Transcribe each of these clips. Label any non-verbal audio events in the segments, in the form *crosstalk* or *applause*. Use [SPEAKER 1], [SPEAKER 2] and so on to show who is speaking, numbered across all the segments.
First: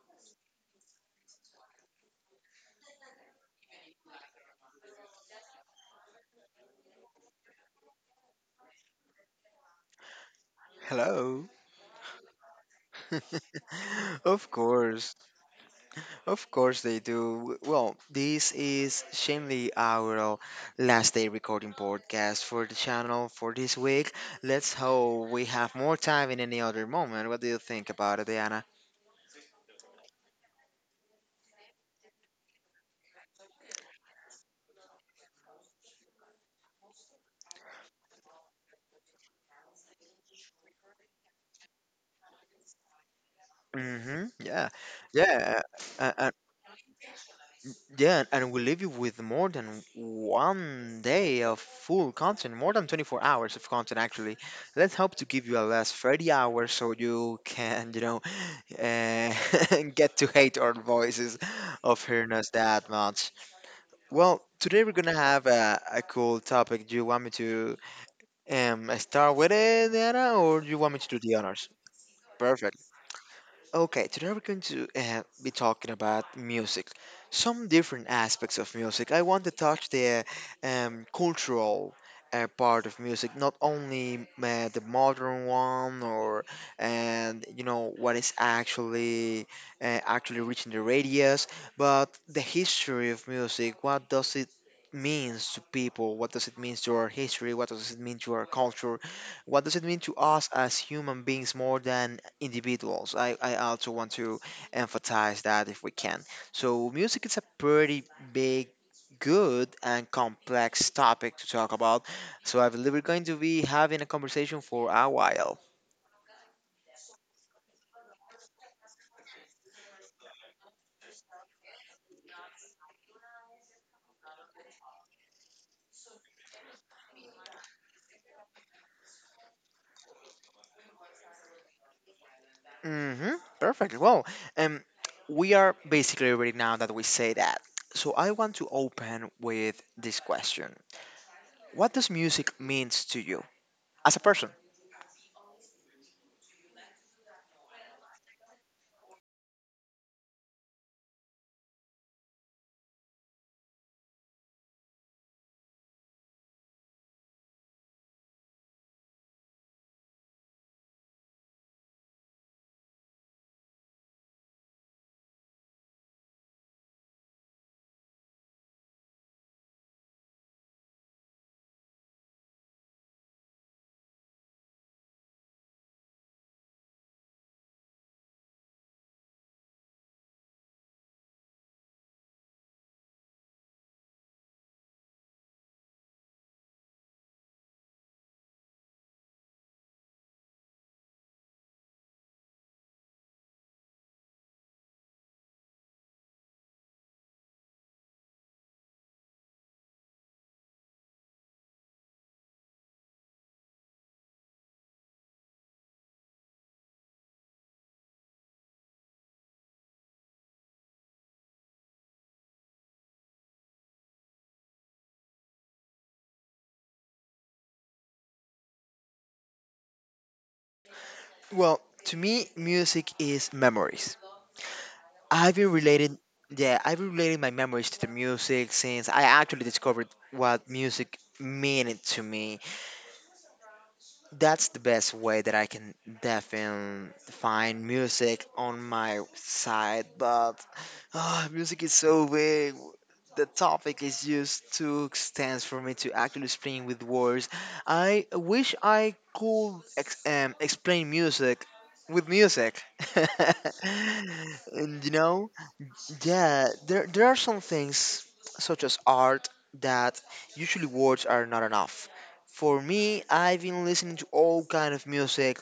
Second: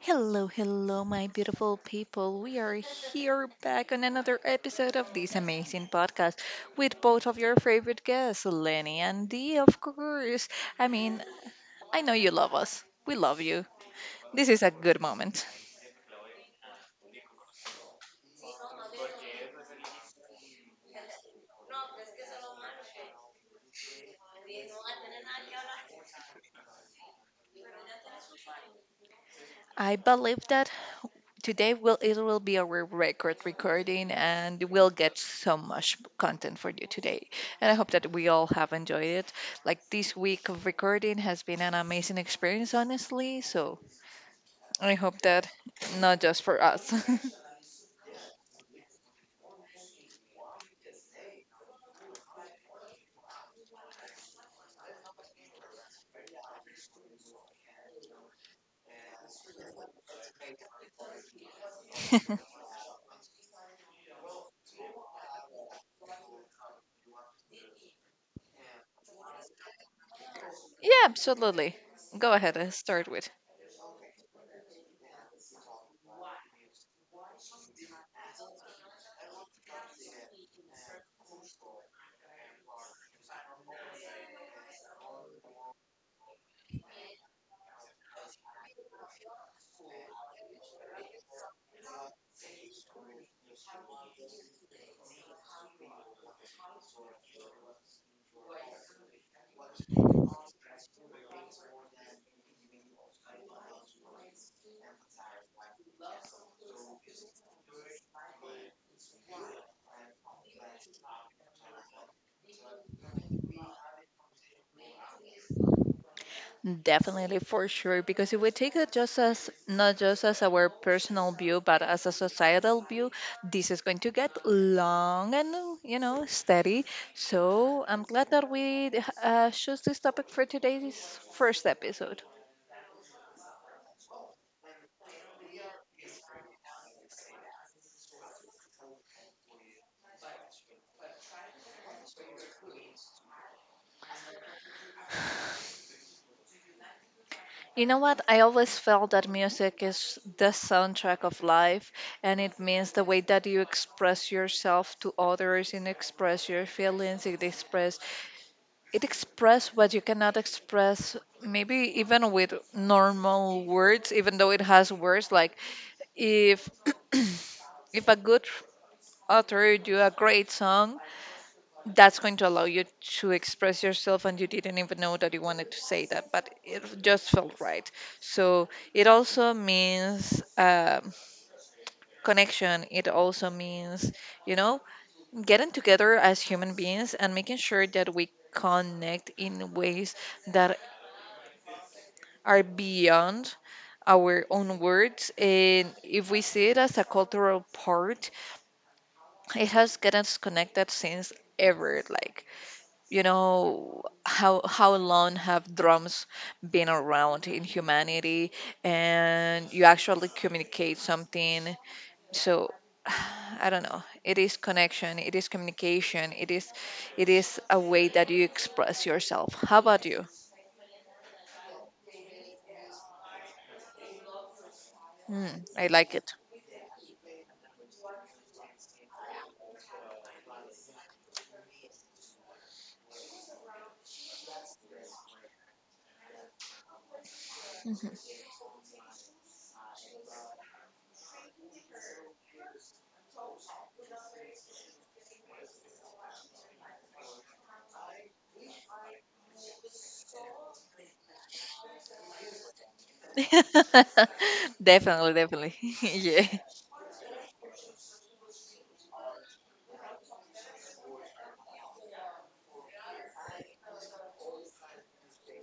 [SPEAKER 1] Hello, hello, my beautiful people. We are here back on another episode of this amazing podcast with both of your favorite guests, Lenny and Dee, of course. I mean,
[SPEAKER 2] Hello.
[SPEAKER 1] I know you love us. We love
[SPEAKER 2] *laughs*
[SPEAKER 1] you. This
[SPEAKER 2] Of
[SPEAKER 1] is a good
[SPEAKER 2] course.
[SPEAKER 1] moment.
[SPEAKER 2] Of course they do. Well, this is Shamely our last day recording podcast for the channel for this week. Let's hope we have more time in any other moment. What do you think about it, Diana?
[SPEAKER 1] I believe that today will be our record recording, and we'll get so much content for you today. And I hope that we all have enjoyed it. Like, this week of recording has been an amazing experience, honestly. So
[SPEAKER 2] Mm-hmm. Yeah.
[SPEAKER 1] I hope that
[SPEAKER 2] Yeah. Uh,
[SPEAKER 1] not
[SPEAKER 2] uh,
[SPEAKER 1] just for us.
[SPEAKER 2] Yeah, and we leave you with more than 1 day of full content, more than 24 hours of content actually. Let's hope to give you at least 30 hours so you can, uh, *laughs* get to hate our voices of
[SPEAKER 1] *laughs*
[SPEAKER 2] hearing
[SPEAKER 1] Yeah,
[SPEAKER 2] us that much. Well, today we're gonna have a cool topic. Do you want me to start with it, Anna, or do you want me to do the honors?
[SPEAKER 1] absolutely. Go ahead and
[SPEAKER 2] Perfect.
[SPEAKER 1] start with.
[SPEAKER 2] Okay, today we're going to be talking about music, some different aspects of music. I want to touch the cultural part of music, not only the modern one or and you know what is actually reaching the radius, but the history of music. What does it means to people? What does it mean to our history? What does it mean to our culture? What does it mean to us as human beings more than individuals? I also want to emphasize that if we can. So, music is a pretty big, good, and complex topic to talk about. So, I believe we're going to be having a conversation for a while.
[SPEAKER 1] Definitely, for sure, because if we take it just as not just as our personal view, but as a societal view, this is going to get long and, you know, steady. So I'm glad that we chose this topic for today's first episode.
[SPEAKER 2] Mm-hmm. Perfect. Well, um, we are basically ready now that we say that. So I want to open with this question. What does music means to you as a person?
[SPEAKER 1] You know what? I always felt that music is the soundtrack of life, and it means the way that you express yourself to others, and express your feelings. It express what you cannot express, maybe even with normal words, even though it has words. Like, if *clears throat* if a good author do a great song, that's going to allow you to express yourself, and you didn't even know that you wanted to say that, but it just felt right. So it also means, connection. It also means, you know, getting together as human beings and making sure that we connect in ways that are beyond our own words. And if we see it as a cultural part, it has gotten us connected since ever. Like, you know, how long have drums been around in humanity, and you actually communicate something. So *sighs* I don't know, it is connection, it is communication, it is a way that you express yourself. How about you?
[SPEAKER 2] Well, to me, music is memories. I've
[SPEAKER 1] Hmm,
[SPEAKER 2] been
[SPEAKER 1] I like
[SPEAKER 2] relating,
[SPEAKER 1] it.
[SPEAKER 2] yeah, I've been relating my memories to the music since I actually discovered what music meant to me. That's the best way that I can definitely find
[SPEAKER 1] Mhm.
[SPEAKER 2] music on my side, but music is so big. The topic is just too extensive for me to actually explain with words. I wish I could explain music with music. *laughs*
[SPEAKER 1] *laughs*
[SPEAKER 2] And you
[SPEAKER 1] definitely
[SPEAKER 2] know,
[SPEAKER 1] definitely *laughs* Yeah,
[SPEAKER 2] yeah, there are some things such as art that usually words are not enough. For me, I've been listening to all kind of music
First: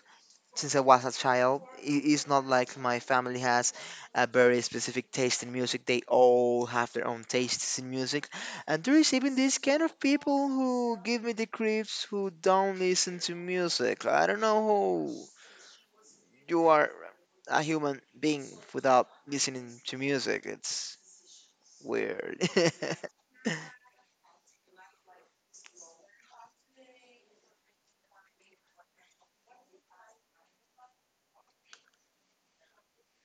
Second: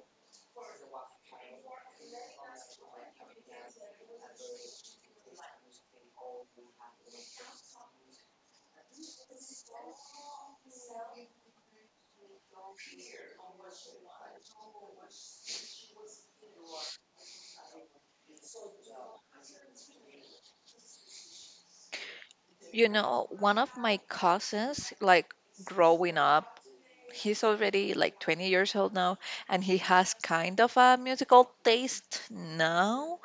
[SPEAKER 2] since I was a child. It is not like my family has a very specific taste in music. They all have their own tastes in music. And there is even this kind of people who give me the creeps who don't listen to music. I don't know who you are a human being without listening to music. It's weird. *laughs*
[SPEAKER 1] you know, one of my cousins, like, growing up, he's already like 20 years old now, and he has kind of a musical taste now,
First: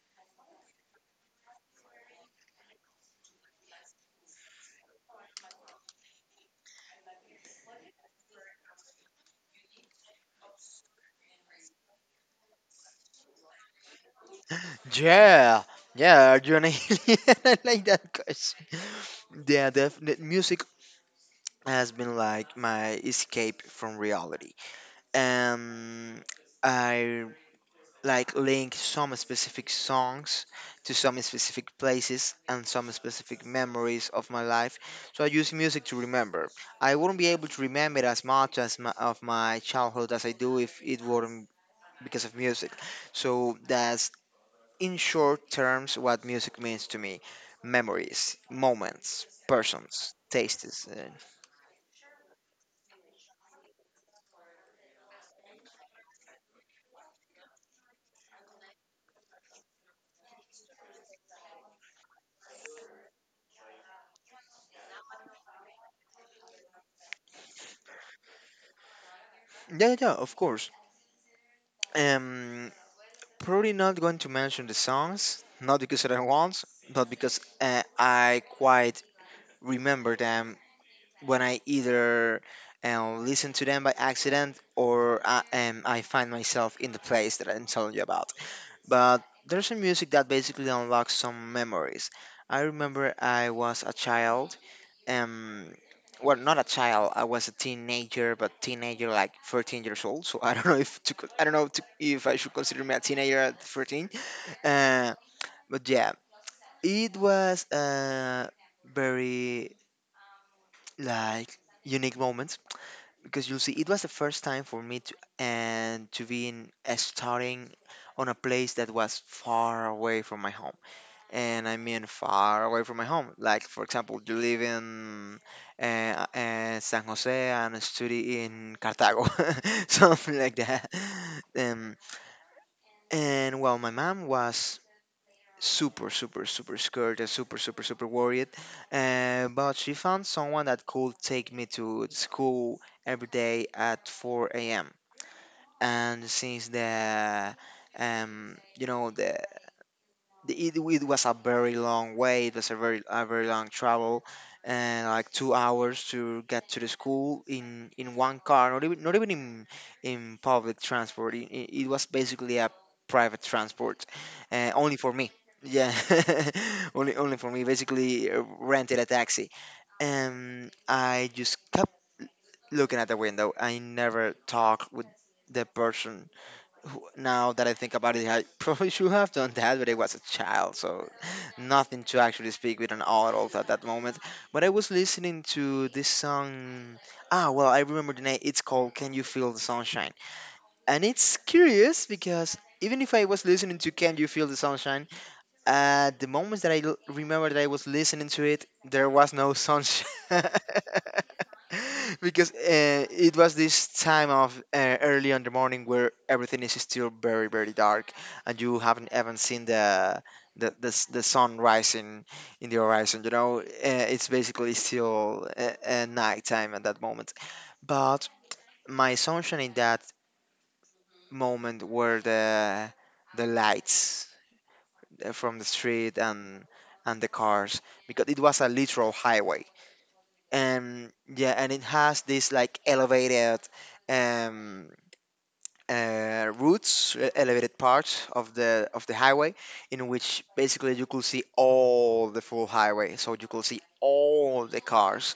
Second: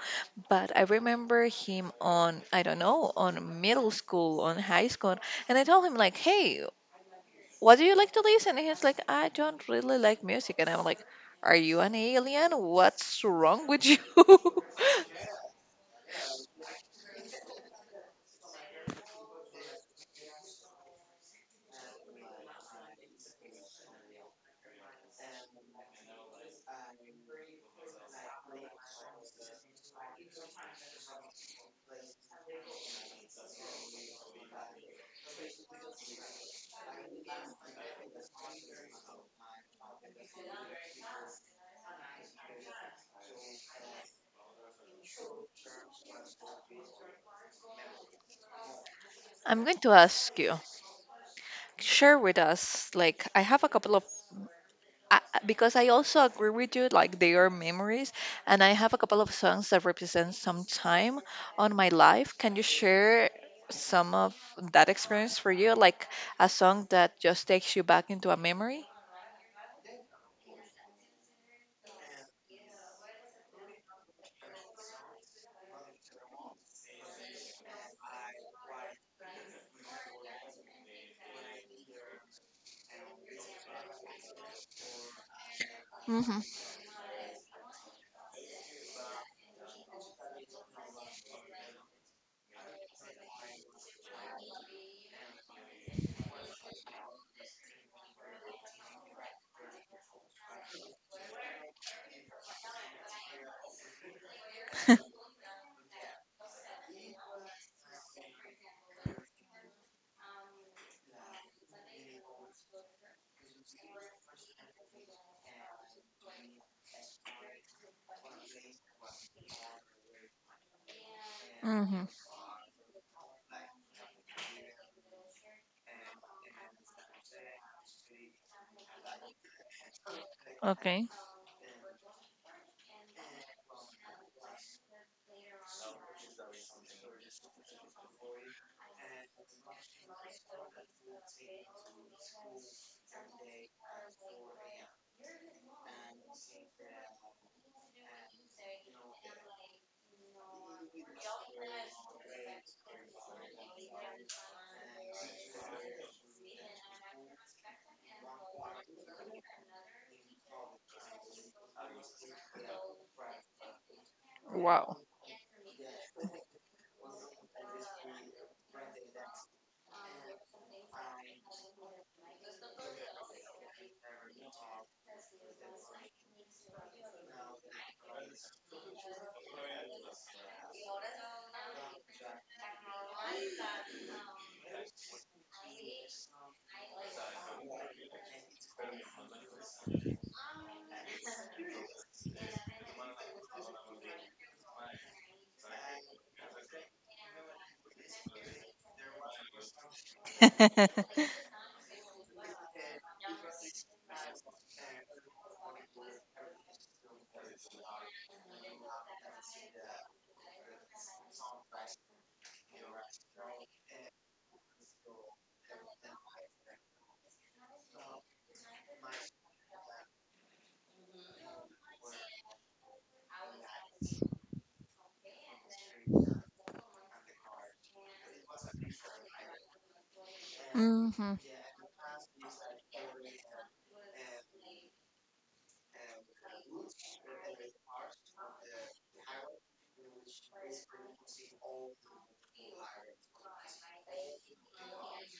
[SPEAKER 1] but I remember him on, I don't know, on middle school, on high school, and I told him like, hey, what do you like to listen? And he's like, I don't really like music. And I'm like, are you an alien? What's wrong with you? *laughs*
[SPEAKER 2] Yeah, yeah. Are you an alien? *laughs* I like that question. Yeah, definitely. Music has been like my escape from reality. Um, I like link some specific songs to some specific places and some specific memories of my life. So I use music to remember. I wouldn't be able to remember as much as of my childhood as I do if it weren't because of music. So that's in short terms, what music means to me: memories, moments,
[SPEAKER 1] I'm going to
[SPEAKER 2] persons,
[SPEAKER 1] ask you
[SPEAKER 2] tastes.
[SPEAKER 1] share with us, like, I have a couple of because I also agree with you, like they are memories, and I have a couple of songs that represent some time on my life. Can you share some of that experience for you, like a song that just takes you back into a memory?
[SPEAKER 2] Yeah, yeah, of course. Um, Probably not going to mention the songs, not because I don't want, but because I quite remember them when I either listen to them by accident or I find
[SPEAKER 1] Mm-hmm.
[SPEAKER 2] myself in the place that I'm telling you about. But there's a music that basically unlocks some memories. I remember I was a child, um well, not a child, I was a teenager, but teenager like 13 years old, so I don't know if to, co- I don't know to, if I should consider me a teenager at 13. uh,
[SPEAKER 1] *laughs*
[SPEAKER 2] but yeah, it was a very like unique moment, because you see it was the first time for me to and to be in starting on a place that was far away from my home. And I mean
[SPEAKER 1] Mm-hmm.
[SPEAKER 2] far away from my home. Like for example, you live in San Jose and study in Cartago, *laughs* something like that.
[SPEAKER 1] Okay.
[SPEAKER 2] Um, and well, my mom was super, super, super scared and super, super, super worried. But she found someone that could take me to school every day at 4 a.m. And since the you know it, it was a very long way. It was a very long travel, and like 2 hours to get to the school in one car. Not even in public transport. It was basically a private transport,
[SPEAKER 1] Wow.
[SPEAKER 2] only for me. Yeah, *laughs* only for me. Basically, rented a taxi, and I just kept looking at the window. I never talked with the person who- now that I think about it, I *laughs* probably should have done that, but I was a child, so nothing to actually speak with an adult at that moment. But I was listening to this song. Ah, well, I remember the name. It's called "Can You Feel the Sunshine," and it's curious because even if I was listening to "Can You Feel the Sunshine," the moments that remember that I was listening to it, there was no sunshine
[SPEAKER 1] *laughs*
[SPEAKER 2] *laughs* because it was this time of early in the morning where everything is still very very dark and you haven't even seen the sun rising in the horizon. You know, it's basically still nighttime at that moment. But my sunshine in that moment were the lights from the street and the cars, because it was a literal highway. And
[SPEAKER 1] Mm-hmm.
[SPEAKER 2] yeah, and it has this like elevated um, routes, elevated parts of the highway, in which basically you could see all the full highway. So you could see all the cars,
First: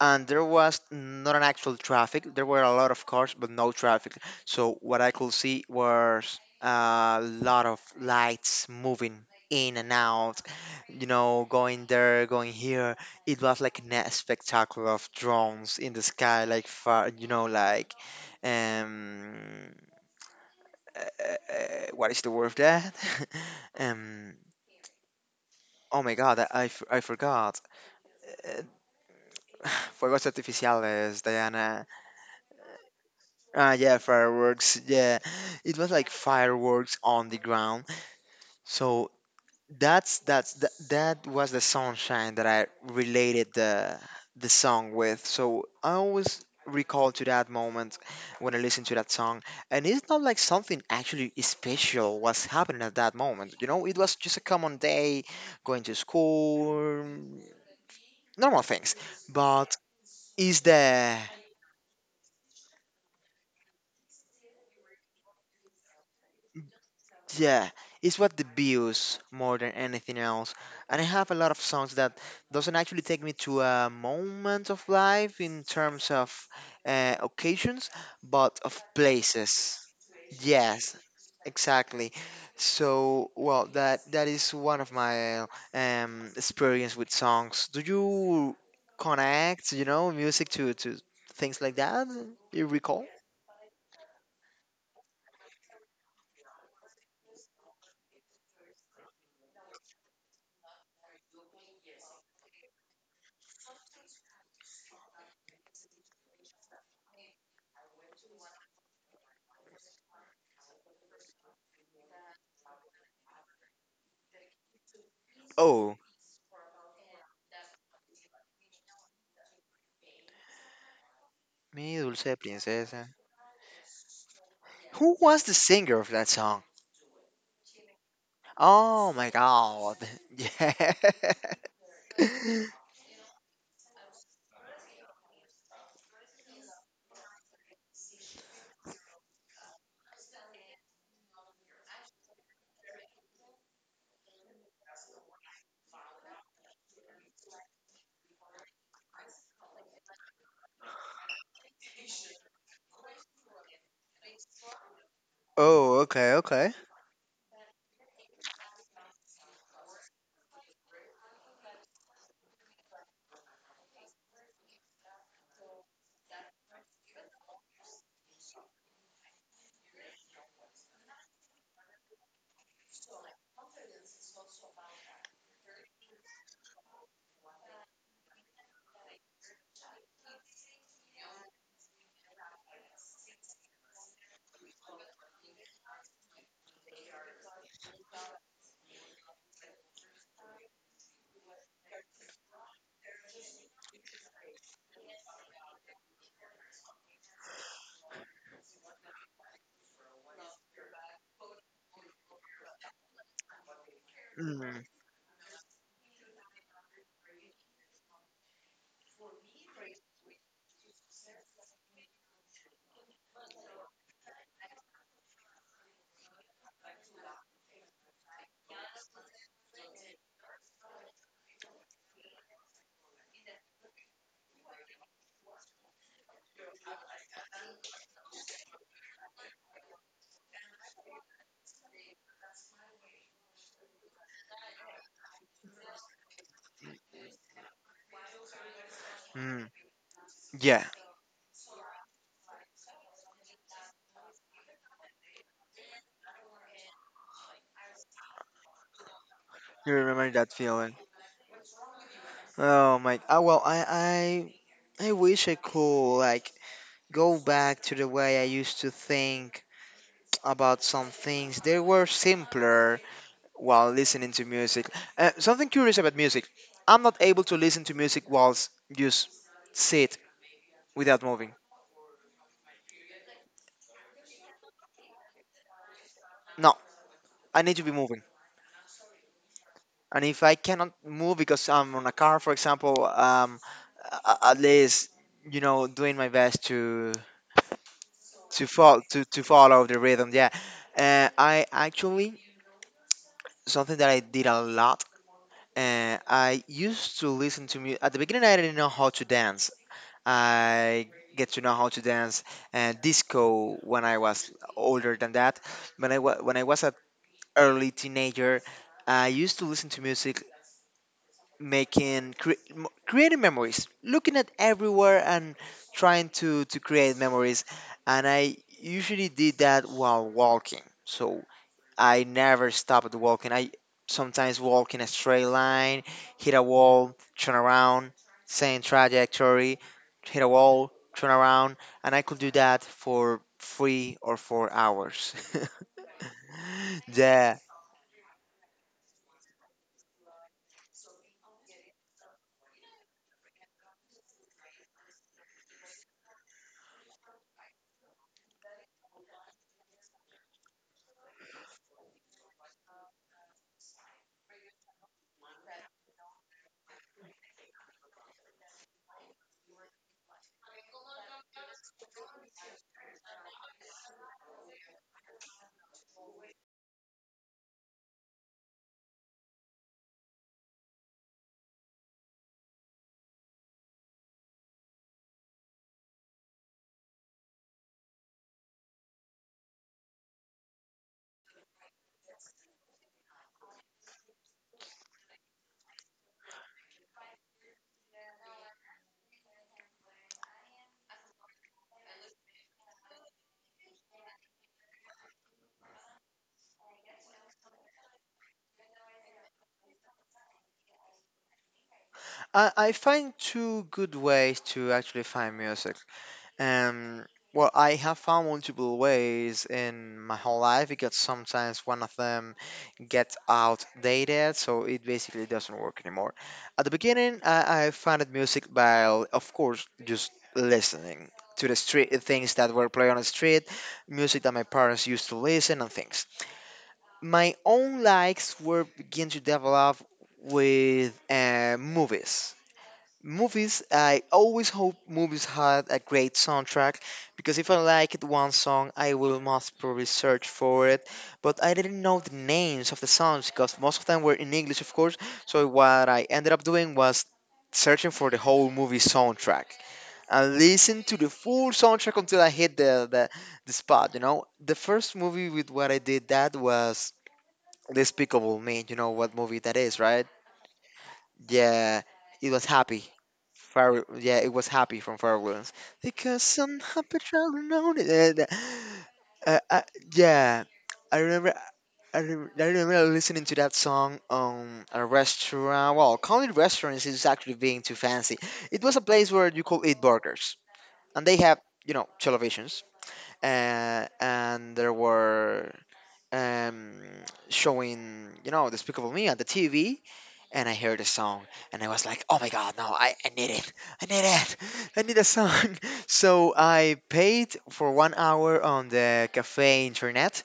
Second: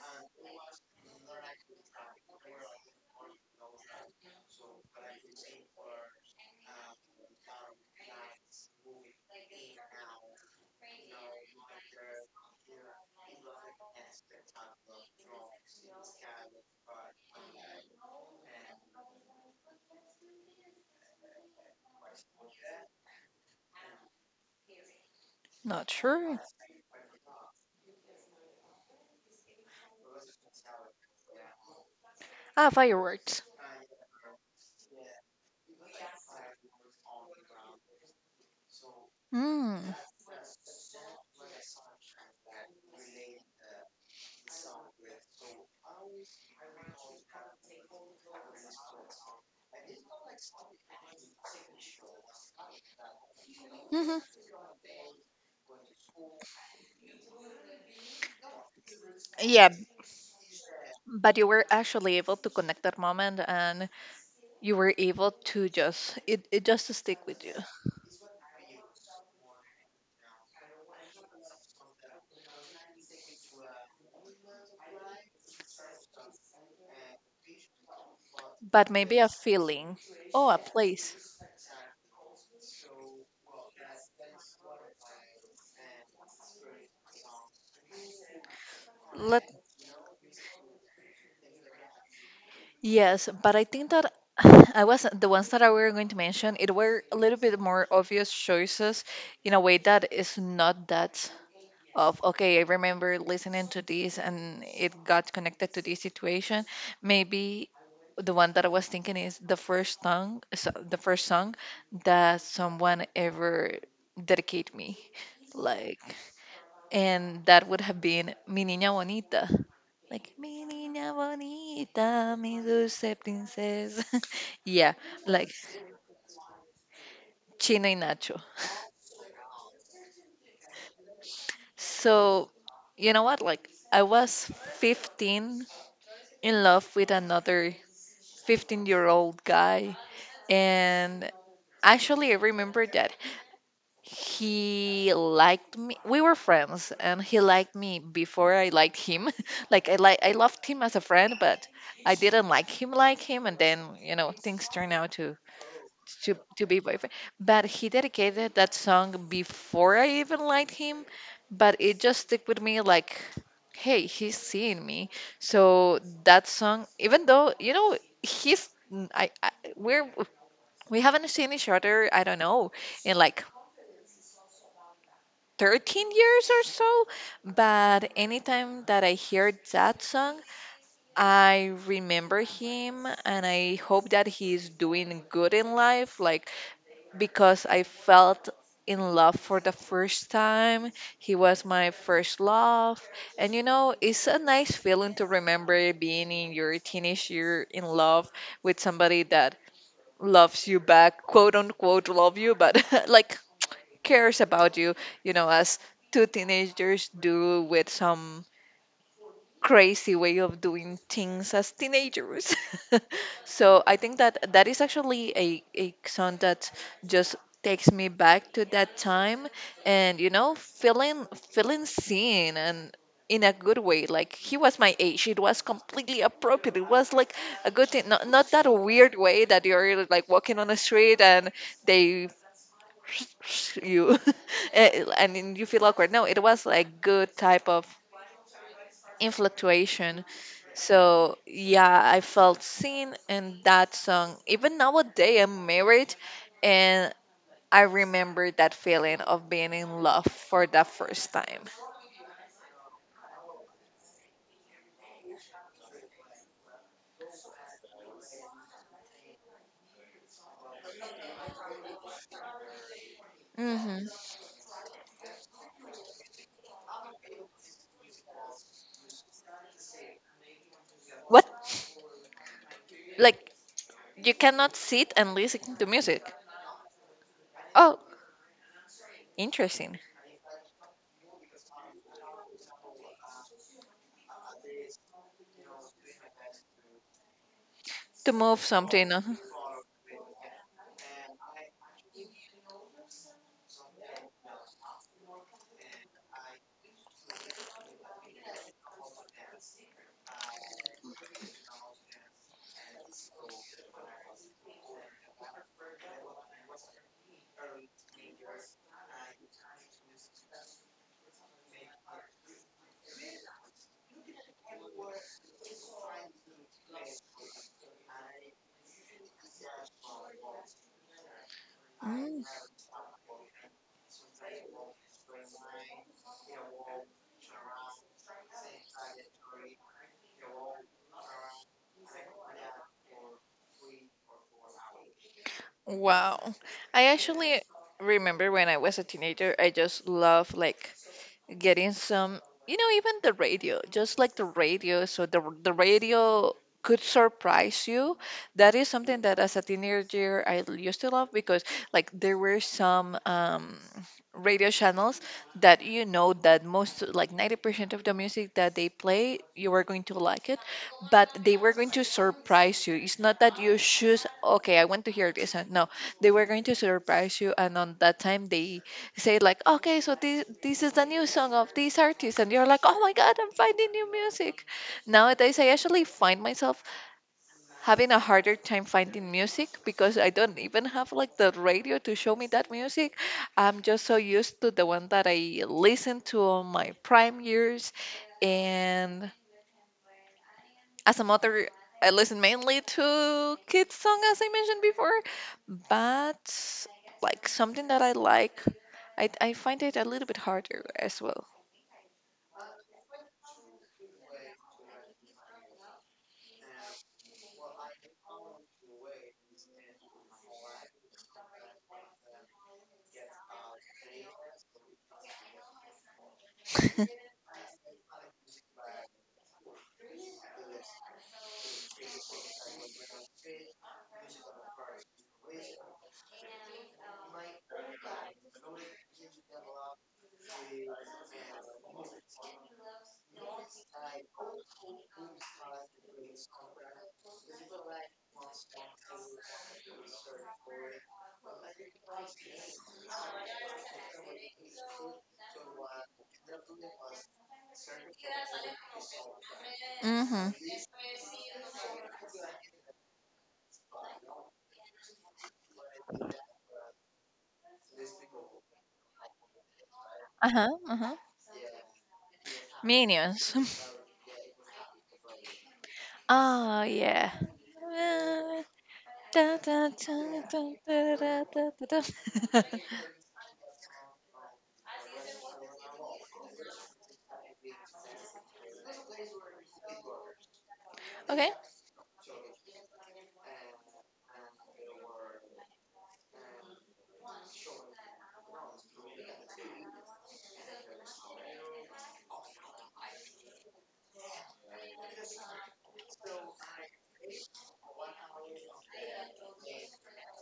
[SPEAKER 2] and there was not an actual traffic. There were a lot of cars, but no traffic. So what I could see was a lot of lights moving in and out, you know, going there, going here. It was like a spectacle of drones in the sky, like far, you know, like um, uh, what is the word of that? *laughs* um,
[SPEAKER 1] Not
[SPEAKER 2] oh my God,
[SPEAKER 1] sure.
[SPEAKER 2] I forgot. Uh, *sighs* Fuegos artificiales, Diana.
[SPEAKER 1] Ah, fireworks.
[SPEAKER 2] Ah, yeah, fireworks. Yeah, it was like fireworks on the ground. So
[SPEAKER 1] Mm.
[SPEAKER 2] that was the sunshine that I related the song with. So I always recall to that moment when I listen to that song, and it's not like something actually special was happening at that moment. You know, it was just
[SPEAKER 1] Mm-hmm.
[SPEAKER 2] a common day, going to school, normal things.
[SPEAKER 1] Yeah,
[SPEAKER 2] But is the
[SPEAKER 1] but you were actually able to connect that moment, and you were able to just it just stick with you.
[SPEAKER 2] Yeah, it's what debuts more than anything else. And I have a lot of songs that doesn't actually take me to a moment of life in terms of occasions, but of
[SPEAKER 1] But maybe a
[SPEAKER 2] places.
[SPEAKER 1] feeling. Oh, a
[SPEAKER 2] Yes,
[SPEAKER 1] place.
[SPEAKER 2] exactly. So, well, that is one of my experience with songs. Do you
[SPEAKER 1] Let
[SPEAKER 2] connect, you know, music to things like that? You recall?
[SPEAKER 1] yes, but I think that *sighs* I was the ones that I were going to mention. It were a little bit more obvious choices, in a way that is not that of okay. I remember listening to this and it got connected to this situation. Maybe the one that I was thinking is the first song, the first song that someone ever dedicated me,
[SPEAKER 2] Oh,
[SPEAKER 1] like. And that would have been Mi Niña Bonita. Like, Mi Niña
[SPEAKER 2] mi dulce
[SPEAKER 1] Bonita, mi
[SPEAKER 2] princesa.
[SPEAKER 1] dulce princesa. *laughs* Yeah,
[SPEAKER 2] Who was the
[SPEAKER 1] like,
[SPEAKER 2] singer of that song?
[SPEAKER 1] Chino y Nacho.
[SPEAKER 2] Oh my god. *laughs* Yeah.
[SPEAKER 1] So,
[SPEAKER 2] *laughs*
[SPEAKER 1] you know what? Like, I was 15, in love with another 15-year-old guy. And actually, I remember that he liked me, we were friends, and he liked me before I liked him. *laughs* Like, I I loved him as a friend, but I didn't like him like him. And then, you know, things turned out to
[SPEAKER 2] Oh, okay,
[SPEAKER 1] to
[SPEAKER 2] okay.
[SPEAKER 1] be boyfriend. But he dedicated that song before I even liked him, but it just stick with me like, hey, he's seeing me. So that song, even though, you know, he's I we're we haven't seen each other, I don't know, in like 13 years or so, but anytime that I hear that song, I remember him, and I hope that he's doing good in life. Like, because I felt in love for the first time. He was my first love. And, you know, it's a nice feeling to remember being in your teenage year in love with somebody that loves you back, quote unquote love you, but *laughs* like, cares about
[SPEAKER 2] Mm,
[SPEAKER 1] you, you know, as two teenagers do, with some crazy way of doing things as teenagers. *laughs* So I think that that is actually a song that just takes me back to that time. And, you know, feeling seen, and in a good way, like, he was my age, it was completely appropriate, it was like a good thing, not that weird way that you're like walking on the street and they *laughs* you *laughs* and you feel awkward. No, it was like good type of
[SPEAKER 2] mm.
[SPEAKER 1] influctuation.
[SPEAKER 2] Yeah,
[SPEAKER 1] So yeah, I felt seen in that song. Even nowadays, I'm married, and I remember that feeling of being
[SPEAKER 2] you
[SPEAKER 1] in love
[SPEAKER 2] remember that
[SPEAKER 1] for the
[SPEAKER 2] feeling.
[SPEAKER 1] first time.
[SPEAKER 2] Oh my. Oh, well, I wish I could like go back to the way I used to think about some things. They were simpler while
[SPEAKER 1] Hmm.
[SPEAKER 2] listening to music. Something curious about music. I'm not able to listen to music while just sit without
[SPEAKER 1] What?
[SPEAKER 2] moving.
[SPEAKER 1] Like, you cannot sit and listen to music?
[SPEAKER 2] No, I need to be
[SPEAKER 1] Oh,
[SPEAKER 2] moving.
[SPEAKER 1] interesting.
[SPEAKER 2] And if I cannot move because I'm on a car, for example, a- at least you know doing my best to
[SPEAKER 1] To move something on.
[SPEAKER 2] to follow the rhythm. Yeah, I actually something that I did a lot. I used to listen to music at the beginning. I didn't know how to dance. I get to know how to dance and disco when I was older than that. When I was an early teenager, I used to listen to music creating memories, looking at everywhere and trying to create memories, and I usually did that while walking. So I
[SPEAKER 1] Mm.
[SPEAKER 2] never stopped walking. I sometimes walk in a straight line, hit a wall, turn around, same trajectory, hit a wall, turn around, and I could do that for 3 or 4 hours.
[SPEAKER 1] Wow. I
[SPEAKER 2] *laughs* Yeah.
[SPEAKER 1] actually remember when I was a teenager, I just love, like, getting some, you know, even the radio, just like the radio, so the radio could surprise you. That is something that as a teenager I used to love, because like, there were some, radio channels that, you know, that most like 90% of the music that they play you were going to like it, but they were going to surprise you. It's not that you choose, okay, I want to hear this, no, they were going to surprise you. And on that time they say like, okay, so this is the new song of this artist, and you're like, oh my god, I'm finding new music. Nowadays, I actually find myself having a harder time finding music, because I don't even have like the radio to show me that music. I'm just so used to the one that I listened to on my prime years, and as a mother. I listen mainly to kids' song as I mentioned before, but like, something that I like, I find it a little bit harder as well.
[SPEAKER 2] I find two good ways to actually find music. Um, well, I have found multiple ways in my whole life because sometimes one of them gets outdated, so it basically doesn't work anymore. At the beginning, I found music by, of course, just listening to the street, things that were played on the street, music that my parents used to listen, and things. My own likes were begin to develop with movies. Movies, I always hope movies had a great soundtrack, because if I liked one song, I will most probably search for it. But I didn't know the names of the songs because most of them were in English, of course. So what I ended up doing was searching for the whole movie soundtrack
[SPEAKER 1] Mm-hmm.
[SPEAKER 2] and listen to the full soundtrack until I hit the spot, you know? The first movie with what I did that was Despicable Me. You know what movie that is, right?
[SPEAKER 1] Uh-huh. Uh-huh.
[SPEAKER 2] Yeah, it was Happy.
[SPEAKER 1] Minions. *laughs*
[SPEAKER 2] Pharrell, yeah, it was Happy from Pharrell Williams. Because I'm
[SPEAKER 1] Oh
[SPEAKER 2] happy
[SPEAKER 1] yeah.
[SPEAKER 2] traveling on it.
[SPEAKER 1] *laughs*
[SPEAKER 2] Uh, uh, yeah, I remember. I remember listening to that song on a restaurant. Well, calling it restaurants is actually being too fancy. It was a place where you could eat burgers, and they
[SPEAKER 1] Okay.
[SPEAKER 2] have, you know, televisions, and there were, um, showing, you know, Despicable Me on the TV, and I heard the song, and I was like, "Oh my god, no! I need it! I need it! I need a song!" *laughs* So I paid for 1 hour on the cafe internet,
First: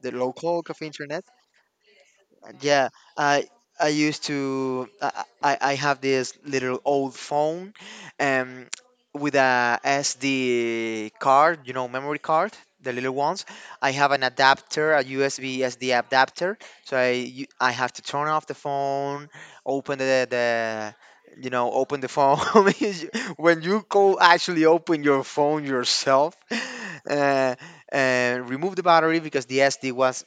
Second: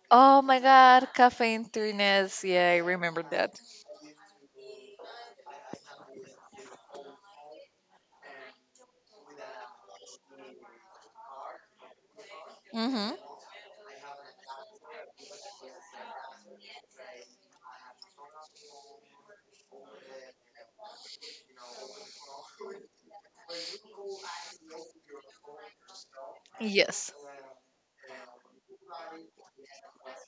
[SPEAKER 2] the
[SPEAKER 1] Oh my
[SPEAKER 2] local cafe
[SPEAKER 1] god,
[SPEAKER 2] internet,
[SPEAKER 1] caffeine thrillers. Yeah, I
[SPEAKER 2] yeah,
[SPEAKER 1] remember
[SPEAKER 2] I
[SPEAKER 1] that.
[SPEAKER 2] I used to I have this little old phone, um, with a SD card, you know, memory card, the
[SPEAKER 1] Mm-hmm.
[SPEAKER 2] little ones. I have an adapter, a USB SD adapter, so I have to turn off the phone, open the you know, open the phone. *laughs* When you go actually open your phone yourself. *laughs*
[SPEAKER 1] Yes.
[SPEAKER 2] Uh, and remove the battery because the SD was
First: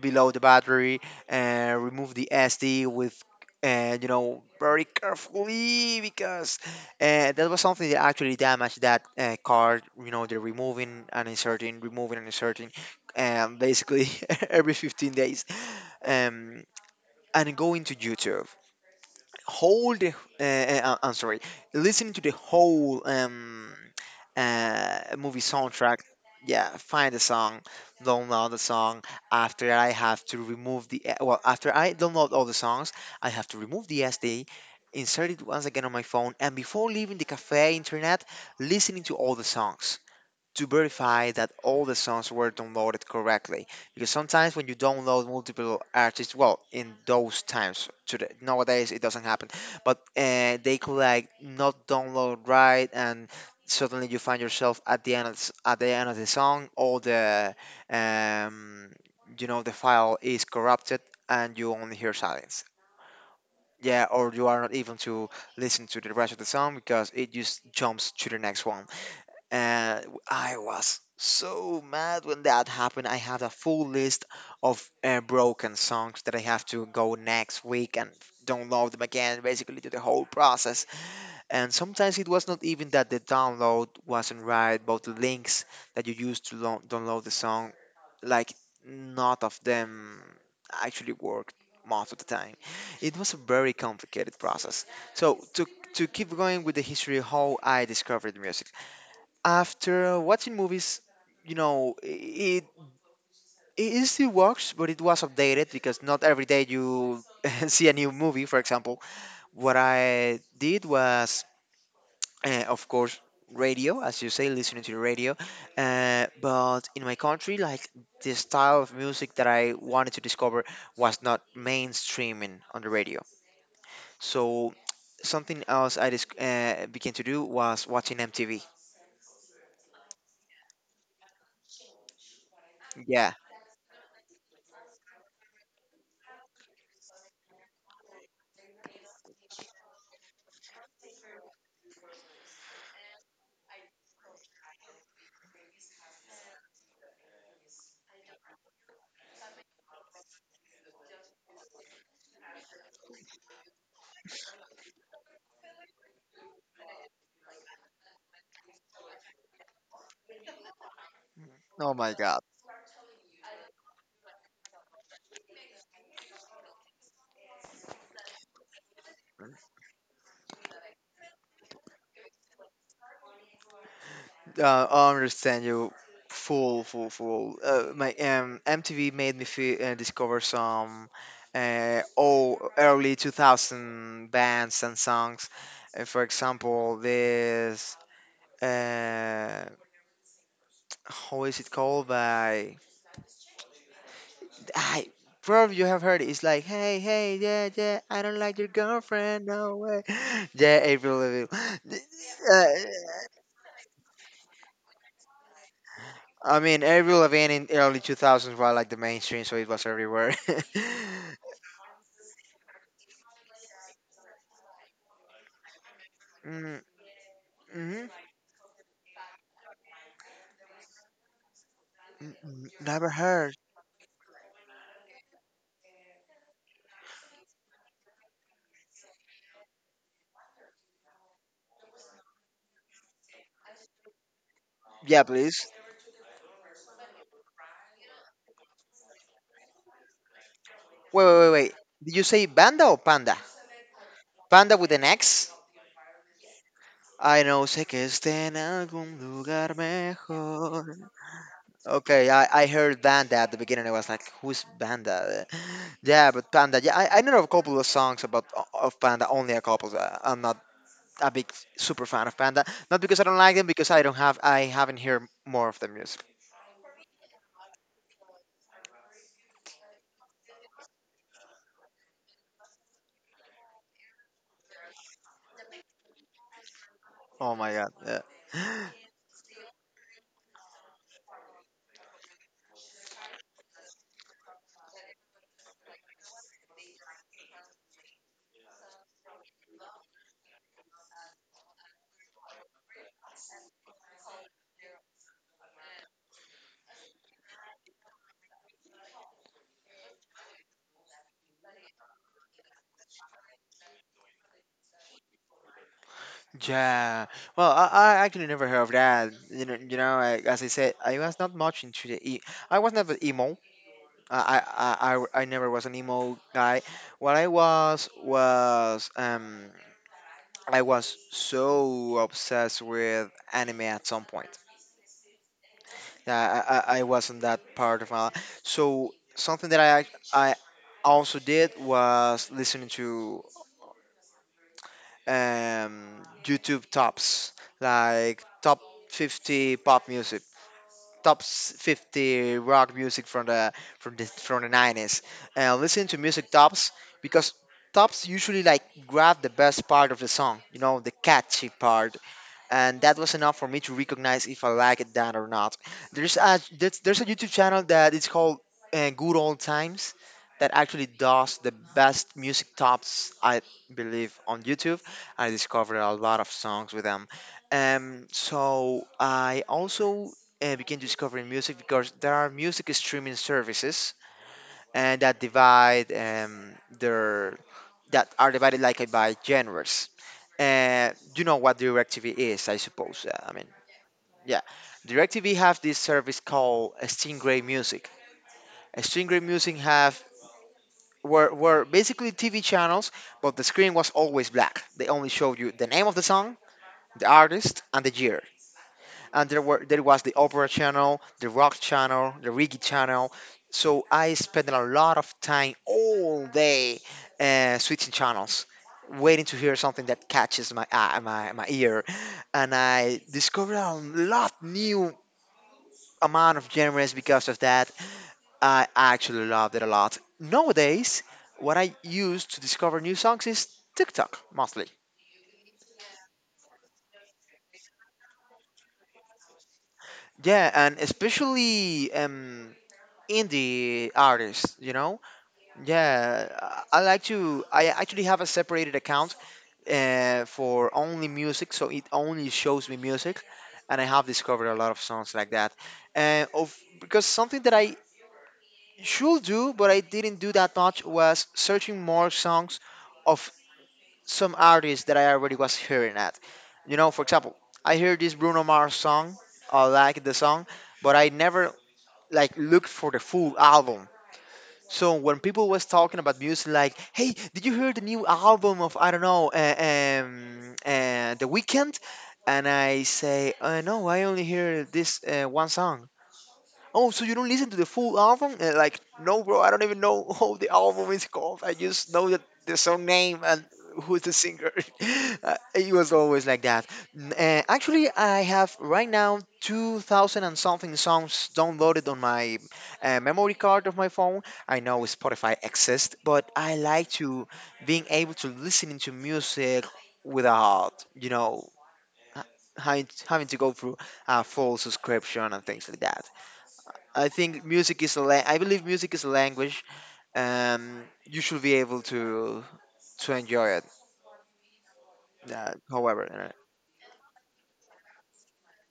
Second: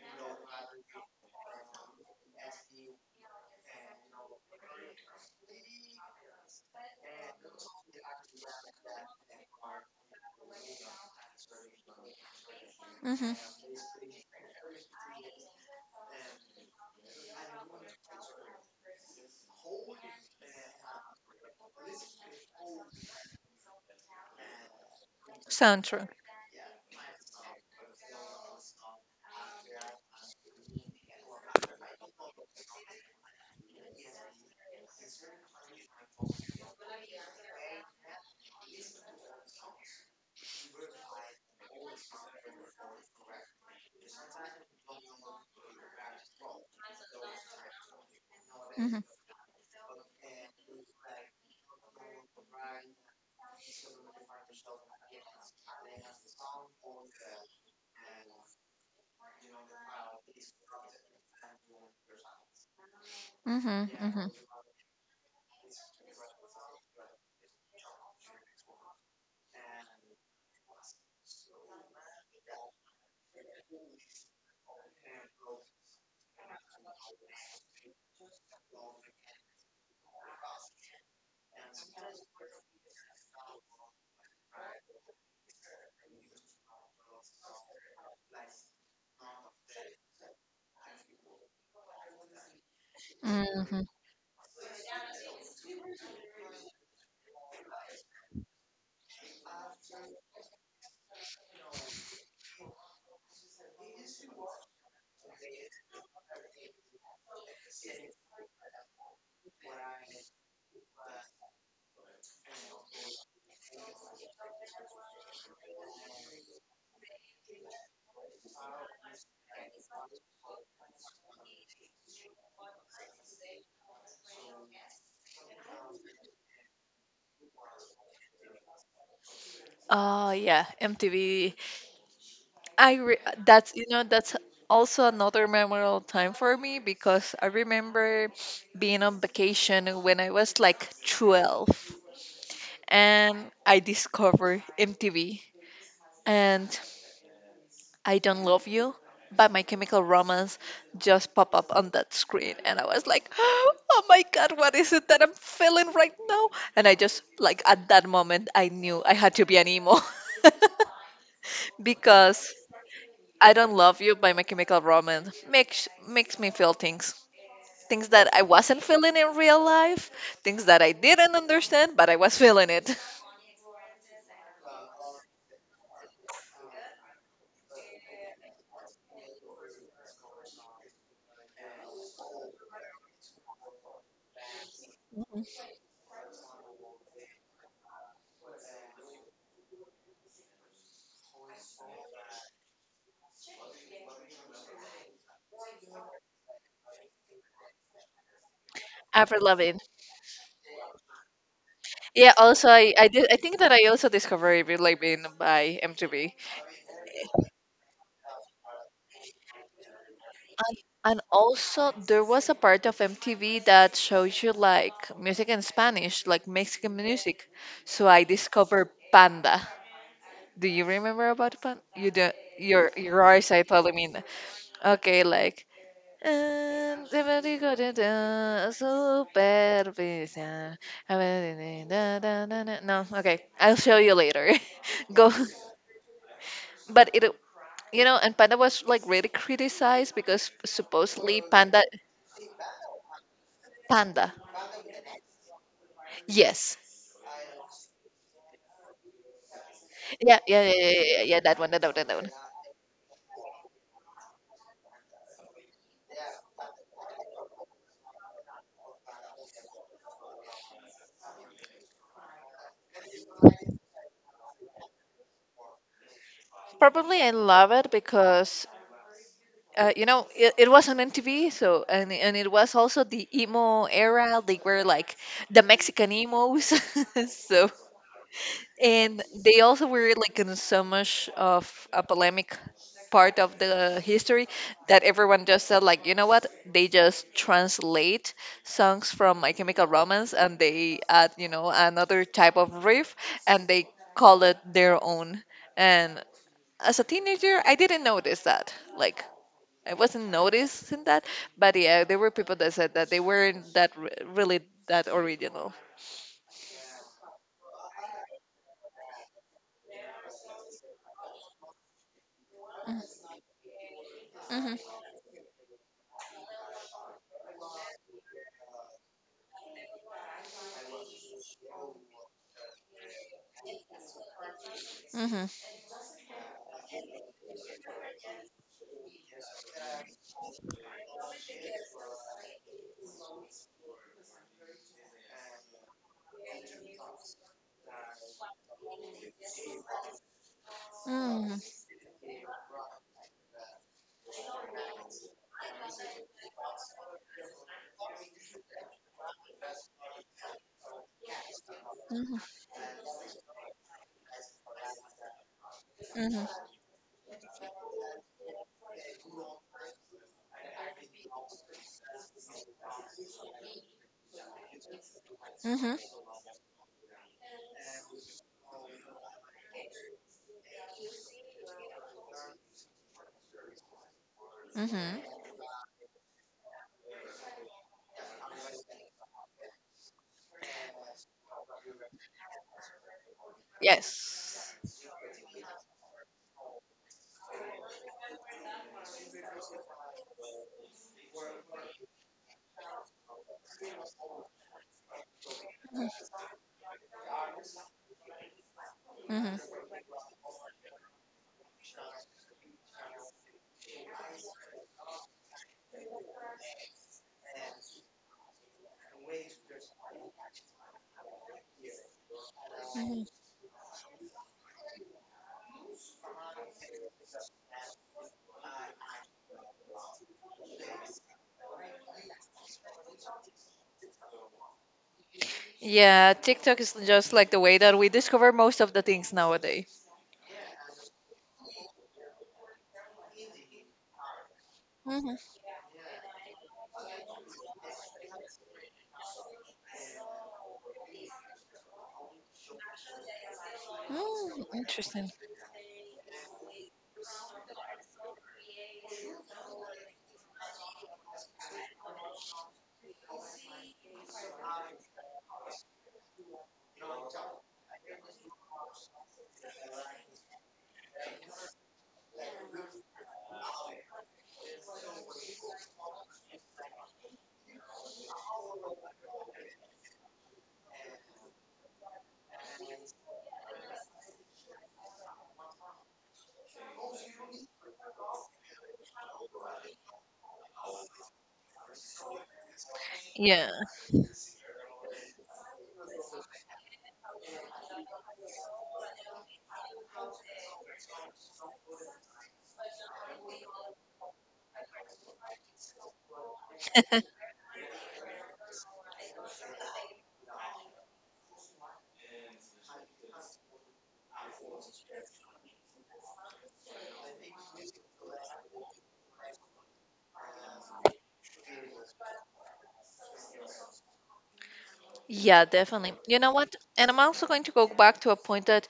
[SPEAKER 2] below the battery and remove the SD with, and you know, very carefully because, that was something that actually damaged that card, you know, they're removing and inserting, removing and inserting,
[SPEAKER 1] Mm-hmm.
[SPEAKER 2] basically, *laughs* every 15 days, um, and go into youtube whole the I'm sorry, listening to the whole movie soundtrack.
[SPEAKER 1] Soundtrack.
[SPEAKER 2] Yeah, find the song, download the song. After I have to remove the well, after I download all the songs, I have to remove the SD, insert it once again on my phone, and before leaving the cafe internet, listening to all the songs to verify that all the songs were downloaded correctly. Because sometimes when you download multiple artists, well, in those times, today, nowadays
[SPEAKER 1] Mm-hmm.
[SPEAKER 2] it doesn't happen, but they could like not download right, and suddenly you find yourself at the end of, at the end of the song all the, um, you know, the file is corrupted and you only hear silence,
[SPEAKER 1] Mm-hmm.
[SPEAKER 2] yeah,
[SPEAKER 1] Mm-hmm.
[SPEAKER 2] or you are not even to listen to the rest of the song because it just jumps to the next one, and I was so mad when that happened. I have a full list of broken songs that I have to go next week and download them again, basically do the whole process. And sometimes it was not even that the download wasn't right, but the links that you used to download the song, like not of them actually worked most of the time. It was a very
[SPEAKER 1] Mm-hmm.
[SPEAKER 2] complicated process. So to keep going with the history of how I discovered music after watching movies, you know, it still works, but it was updated because not every day you *laughs* see a new movie, for example. What I did was, of course, radio, as you say, listening to the radio. But in my country, like the style of music that I wanted to discover was not mainstreaming on the radio. So something else began to do was watching MTV.
[SPEAKER 1] Oh yeah, MTV. I re-
[SPEAKER 2] Yeah.
[SPEAKER 1] that's, you know, that's also another memorable time for me, because I remember being on vacation when I was like 12, and I discovered MTV, and I Don't Love You by My Chemical Romance just pop up on that screen, and I was like *gasps* oh my god, what is it that I'm feeling right now? And I just like, at that moment I knew I had to be an emo. *laughs*
[SPEAKER 2] Oh my God.
[SPEAKER 1] Because I Don't Love You by My Chemical Romance makes me feel things. Things that I wasn't feeling in real life, things that I didn't understand, but I was feeling it.
[SPEAKER 2] I understand you full, full, full. My MTV made me feel, discover some oh, early 2000 bands and songs.
[SPEAKER 1] *laughs*
[SPEAKER 2] For example, this, uh, how is it called by, I probably you have heard it. It's like hey, hey, yeah, yeah. I don't like your
[SPEAKER 1] After
[SPEAKER 2] girlfriend, no
[SPEAKER 1] loving.
[SPEAKER 2] way. *laughs* Yeah, April Lavigne. *laughs*
[SPEAKER 1] Yeah,
[SPEAKER 2] Uh,
[SPEAKER 1] also I did I think that I also discovered Avril Lavigne by MTV.
[SPEAKER 2] I mean, Avril Lavigne in early 2000s was like the mainstream, so it was everywhere. *laughs*
[SPEAKER 1] And and also there was a part of MTV that shows you like music in Spanish, like,
[SPEAKER 2] Mhm.
[SPEAKER 1] Mexican music. So
[SPEAKER 2] N-
[SPEAKER 1] I discovered Panda. Do you remember about Panda? You do,
[SPEAKER 2] Never
[SPEAKER 1] your eyes
[SPEAKER 2] heard.
[SPEAKER 1] are telling me. Okay, like, and the very good, supervision. I mean, da, da, da, da. No, okay, I'll show you later. *laughs*
[SPEAKER 2] Yeah,
[SPEAKER 1] Go,
[SPEAKER 2] please.
[SPEAKER 1] but it, you know, and Panda was like really criticized because
[SPEAKER 2] Wait, wait,
[SPEAKER 1] supposedly
[SPEAKER 2] wait, wait.
[SPEAKER 1] Panda,
[SPEAKER 2] Did you say banda or panda?
[SPEAKER 1] Panda,
[SPEAKER 2] Panda with an X?
[SPEAKER 1] yes,
[SPEAKER 2] I know, sé que esté en algún lugar
[SPEAKER 1] yeah, yeah, yeah,
[SPEAKER 2] mejor.
[SPEAKER 1] yeah, yeah, yeah, that one, that one, that
[SPEAKER 2] Okay,
[SPEAKER 1] one.
[SPEAKER 2] I heard banda at the beginning. I was like, who's banda? *laughs* Yeah, but panda. Yeah, I know a couple of songs about of panda. Only a couple. I'm not a big super fan of Panda. Not because I don't like them, because I haven't heard more of their music.
[SPEAKER 1] Probably I love it because. You know, it was on MTV, so and it was also the emo era. They were like the Mexican emos. *laughs*
[SPEAKER 2] Oh
[SPEAKER 1] So,
[SPEAKER 2] my god. Yeah. *gasps*
[SPEAKER 1] and they also were like in so much of a polemic part of the history, that everyone just said like, you know what, they just translate songs from My Chemical Romance, and they add, you know, another type of riff, and they call it their own. And as a teenager I didn't notice that, like, I wasn't noticing that, but yeah, there were people that said that they weren't that really that original.
[SPEAKER 2] Yeah. Well, I actually never heard of that. You know, I, as I said, I was not much into the e. I was never emo.
[SPEAKER 1] Mhm,
[SPEAKER 2] I never was an emo guy. What I was I was so obsessed with anime at some point.
[SPEAKER 1] mhm, mhm,
[SPEAKER 2] Yeah, I wasn't that part of my life. So something that I also did was listening to YouTube tops, like top 50 pop music,
[SPEAKER 1] mhm,
[SPEAKER 2] 50 rock music from the from the from the 90s, and listening to music tops because tops usually like grab the best part of the song, you know, the catchy part,
[SPEAKER 1] mhm,
[SPEAKER 2] and that was enough for me to recognize if I like that or not.
[SPEAKER 1] mhm,
[SPEAKER 2] There's a YouTube channel that it's called, Good Old Times, that actually does the best music tops I believe on YouTube. I
[SPEAKER 1] Mm-hmm.
[SPEAKER 2] discovered a lot of songs with them. So I also began discovering music because there are music streaming services
[SPEAKER 1] Mm-hmm.
[SPEAKER 2] and that divide their that are divided like by genres. You know what DirecTV is, I suppose. I mean, yeah,
[SPEAKER 1] Yes.
[SPEAKER 2] DirecTV have this service called Stingray Music. Stingray Music have were basically TV channels, but the screen was always black. They only showed you the name of the song, the artist, and the year. And
[SPEAKER 1] Mm-hmm.
[SPEAKER 2] there was the opera channel, the rock channel, the reggae channel. So I spent a lot of time all day, switching channels, waiting to hear something that catches my eye, my ear, and I
[SPEAKER 1] Mm-hmm.
[SPEAKER 2] discovered a lot new amount of genres because of that. I actually loved it a lot. Nowadays, what I use to discover new songs is TikTok mostly.
[SPEAKER 1] Yeah, TikTok is just like the way that we discover most of the things nowadays.
[SPEAKER 2] Yeah, and especially indie artists, you know.
[SPEAKER 1] Mm-hmm.
[SPEAKER 2] Yeah, I like to. I actually have a separated account for only music, so it only shows me music, and I have
[SPEAKER 1] Mm,
[SPEAKER 2] discovered a lot of
[SPEAKER 1] interesting.
[SPEAKER 2] songs like that. And of because something that I should do, but I didn't do that much, was searching more songs of some artists that I already was hearing at. You know, for example, I hear this Bruno Mars song, I like the song, but I never like looked for the full album. So when people was talking about music, like, "Hey, did you hear the new album of I don't know, The Weeknd?" And I say, "No, I only hear this one song." Oh, so you don't listen to the full album? And like, no, bro, I don't even know *laughs* how the album is called. I just know that the song name and
[SPEAKER 1] Yeah.
[SPEAKER 2] who's the singer. *laughs* It was always like that. Actually, I have right now 2,000 and something songs downloaded on my memory card of my phone. I know Spotify exists, but I like to
[SPEAKER 1] *laughs*
[SPEAKER 2] being able to listen to music without, you know, ha- having to go through a full subscription and things like that. I believe music is a language, and you should be able to enjoy it.
[SPEAKER 1] Yeah,
[SPEAKER 2] Uh,
[SPEAKER 1] definitely.
[SPEAKER 2] however,
[SPEAKER 1] You
[SPEAKER 2] uh,
[SPEAKER 1] know what? And I'm also going to go back to a point that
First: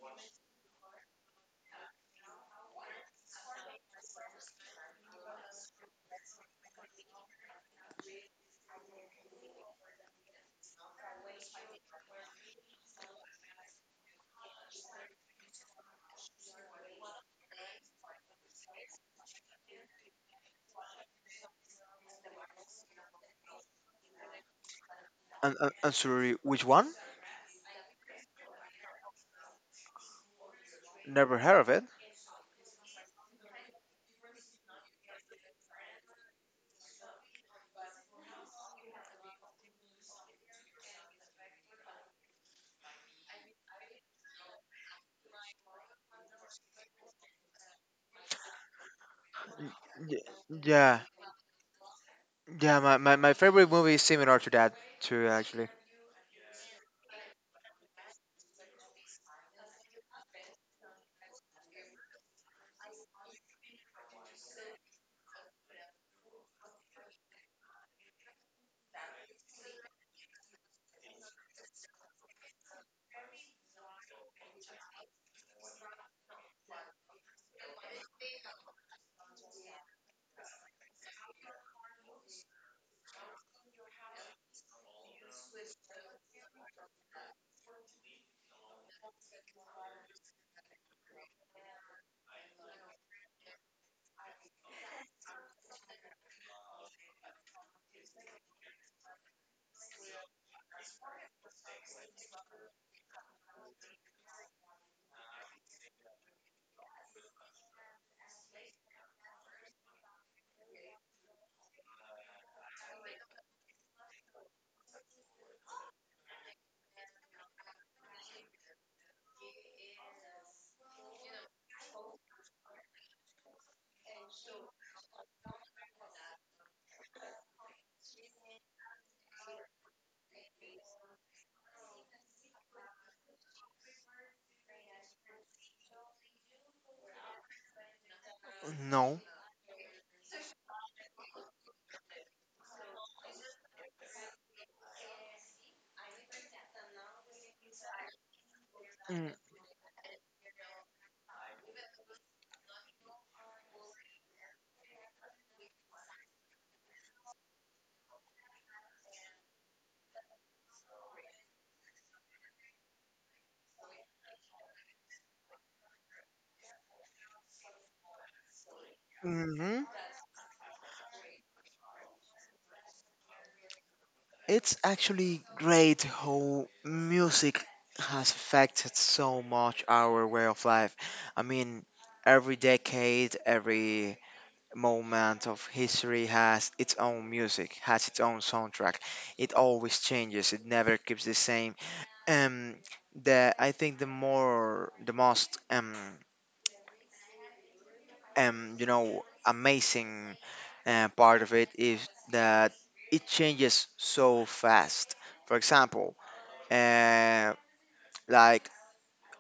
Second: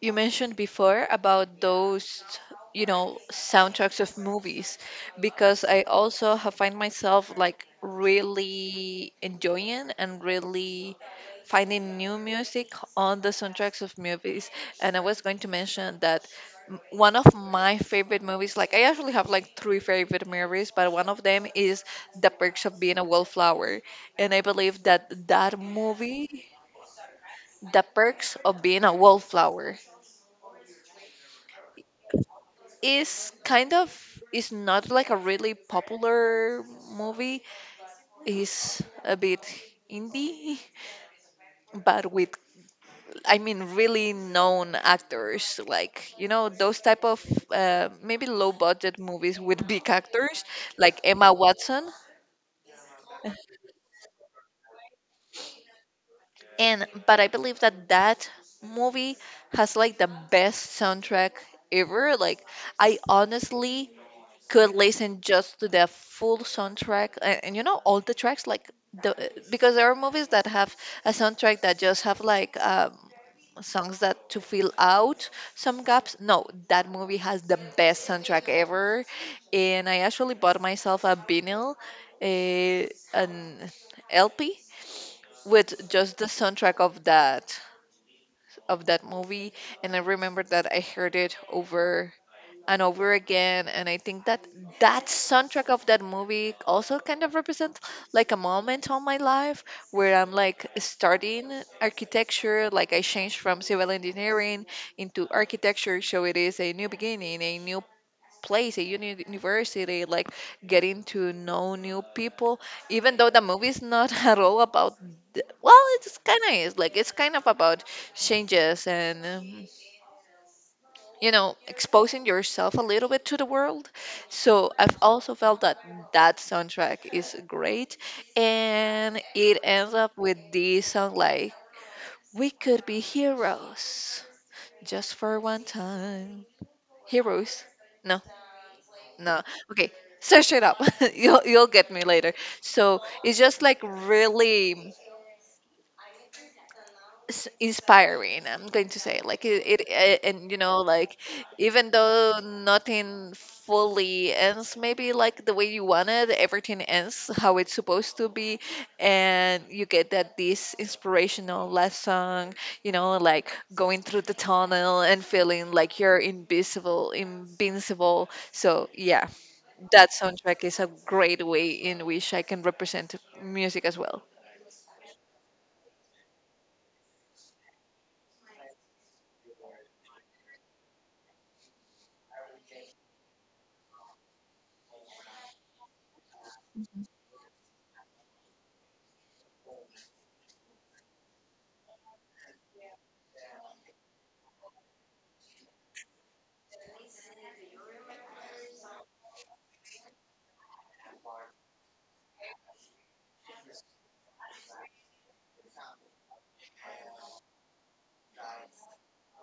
[SPEAKER 1] you mentioned before about those soundtracks of movies, because I also have find myself like really enjoying and really finding new music on the soundtracks of movies. And I was going to mention that, one of my favorite movies, like, I actually have like three favorite movies, but one of them is The Perks of Being a Wallflower. And I believe that that
[SPEAKER 2] I'm sorry,
[SPEAKER 1] movie,
[SPEAKER 2] which one?
[SPEAKER 1] The Perks of Being a Wallflower,
[SPEAKER 2] Never heard of it.
[SPEAKER 1] is kind of is not like a really popular movie. It's a bit indie, *laughs* but with, I mean, really known actors, like those type of maybe low budget movies with big actors, like
[SPEAKER 2] Yeah,
[SPEAKER 1] Emma Watson.
[SPEAKER 2] yeah. My favorite movie is similar to that too, actually.
[SPEAKER 1] And but I believe that that movie has like the best soundtrack ever. Like, I honestly could listen just to the full soundtrack, and you know all the tracks, like the because there are movies that have a soundtrack that just have like songs that to fill out some gaps. No, that movie has the best soundtrack ever. And I actually bought myself a vinyl, an LP, with just the soundtrack of that movie. And I remember that I heard it over and over again, and I think that that soundtrack of that movie also kind of represents like a moment on my life where I'm like starting architecture. Like, I changed from civil engineering into architecture, so it is a new beginning, a new place, a university, like getting to know new people. Even though the movie is not *laughs* at all about, well, it's kind of about changes and, exposing yourself a little bit to the world. So I've also felt that that soundtrack is great, and it ends up with this song like, we could be heroes, just for one time, heroes. No.
[SPEAKER 2] No.
[SPEAKER 1] No. Okay, search it up. *laughs* You'll get me later. So it's just like really inspiring, I'm going to say. Like, it and, like, even though nothing fully ends maybe like the way you wanted, everything ends how it's supposed to be, and you get that this inspirational last song, you know, like going through the tunnel and feeling like you're invisible invincible. So yeah,
[SPEAKER 2] Mm-hmm.
[SPEAKER 1] that soundtrack is a great way in which I can represent music as well.
[SPEAKER 2] It's actually great how music has affected so much our way of life. I mean, every decade, every moment of history has its own music, has its own soundtrack. It always changes. It never keeps the same. Um, the I think the most you know amazing part of it is that it changes so fast. For example, uh, like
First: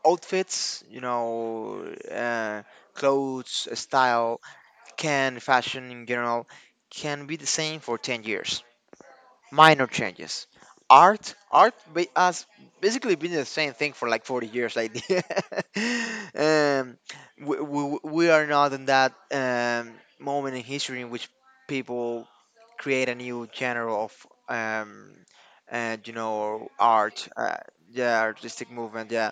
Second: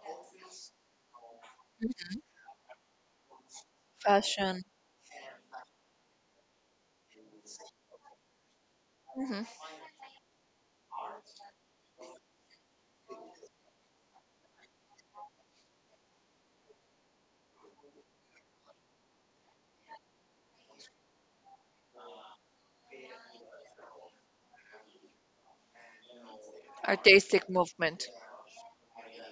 [SPEAKER 2] outfits, you know, clothes, style,
[SPEAKER 1] Fashion.
[SPEAKER 2] can fashion in general can be the same for 10 years, minor changes. Has basically been the same thing for like 40 years. Like, *laughs* um, we are not in that moment in history in which people create a new genre of, um, you know, art.
[SPEAKER 1] Artistic movement.
[SPEAKER 2] Yeah, artistic movement. Yeah,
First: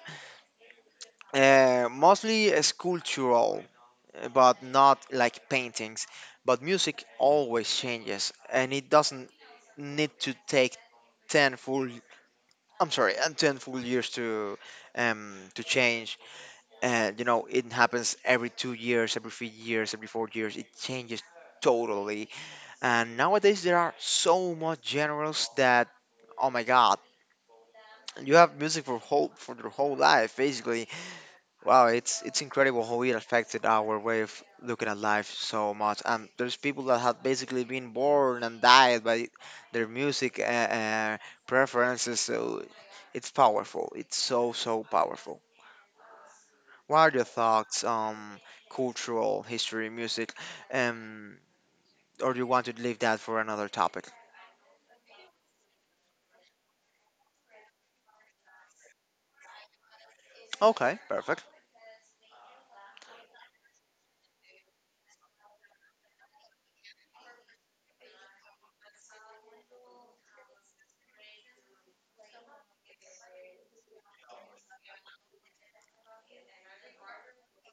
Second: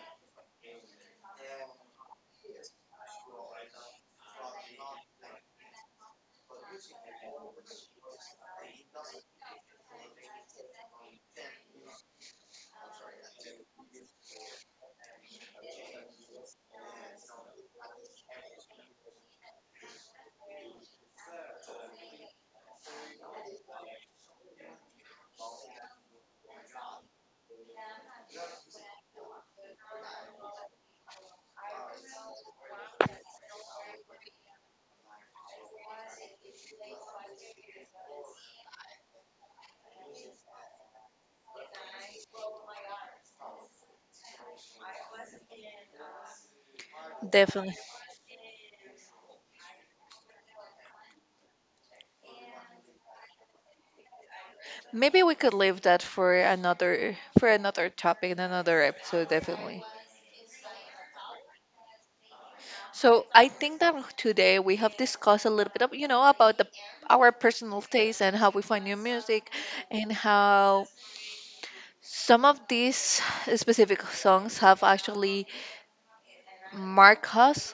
[SPEAKER 2] mostly sculptural, but not like paintings. But music always changes, and it doesn't need to take ten full ten full years to change. And you know, it happens every 2 years, every 3 years, every 4 years. It changes totally. And nowadays there are so much genres that oh my god, you have music for whole for your whole life basically. Wow, it's incredible how it affected our way of looking at life so much. And there's people that have basically been born and died by their music preferences. So it's powerful. It's so so powerful. What are your
[SPEAKER 1] Definitely.
[SPEAKER 2] thoughts on cultural history, music, um, or do you want to leave that for another topic?
[SPEAKER 1] Maybe we could leave that for another topic in another episode. Definitely.
[SPEAKER 2] Okay, perfect.
[SPEAKER 1] So I think that today we have discussed a little bit of, about the our personal taste and how we find new music, and how some of these specific songs have actually marked us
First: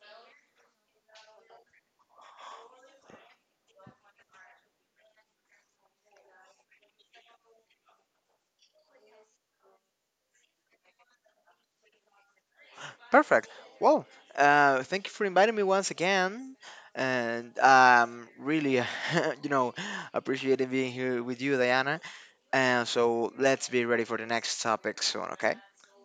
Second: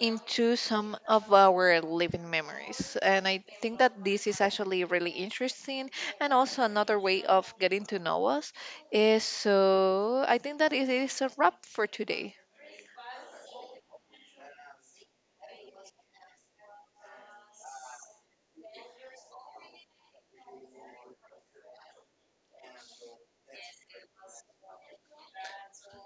[SPEAKER 1] into some of our living memories. And I think that this is actually really interesting. And also, another way of getting to know us is so, I think that it is a wrap for today.
[SPEAKER 2] Perfect. Well, thank you for inviting me once again, and really, *laughs* you know, appreciating being here with you, Diana. And so let's be ready for the next topic soon. Okay.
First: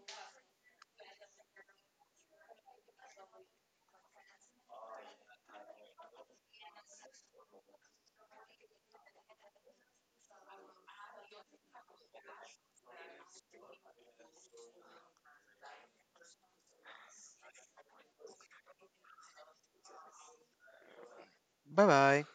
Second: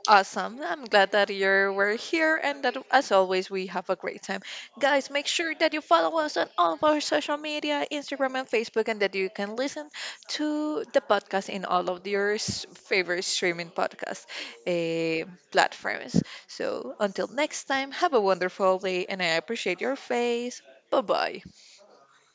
[SPEAKER 1] Awesome. I'm glad that you were here and that, as always, we have a great time. Guys, make sure that you follow us on all of our social media, Instagram and Facebook, and that you can listen to the podcast in all of your favorite streaming podcast, eh, platforms. So, until next time, have a wonderful day, and I appreciate your face. Bye bye.
[SPEAKER 2] Bye bye.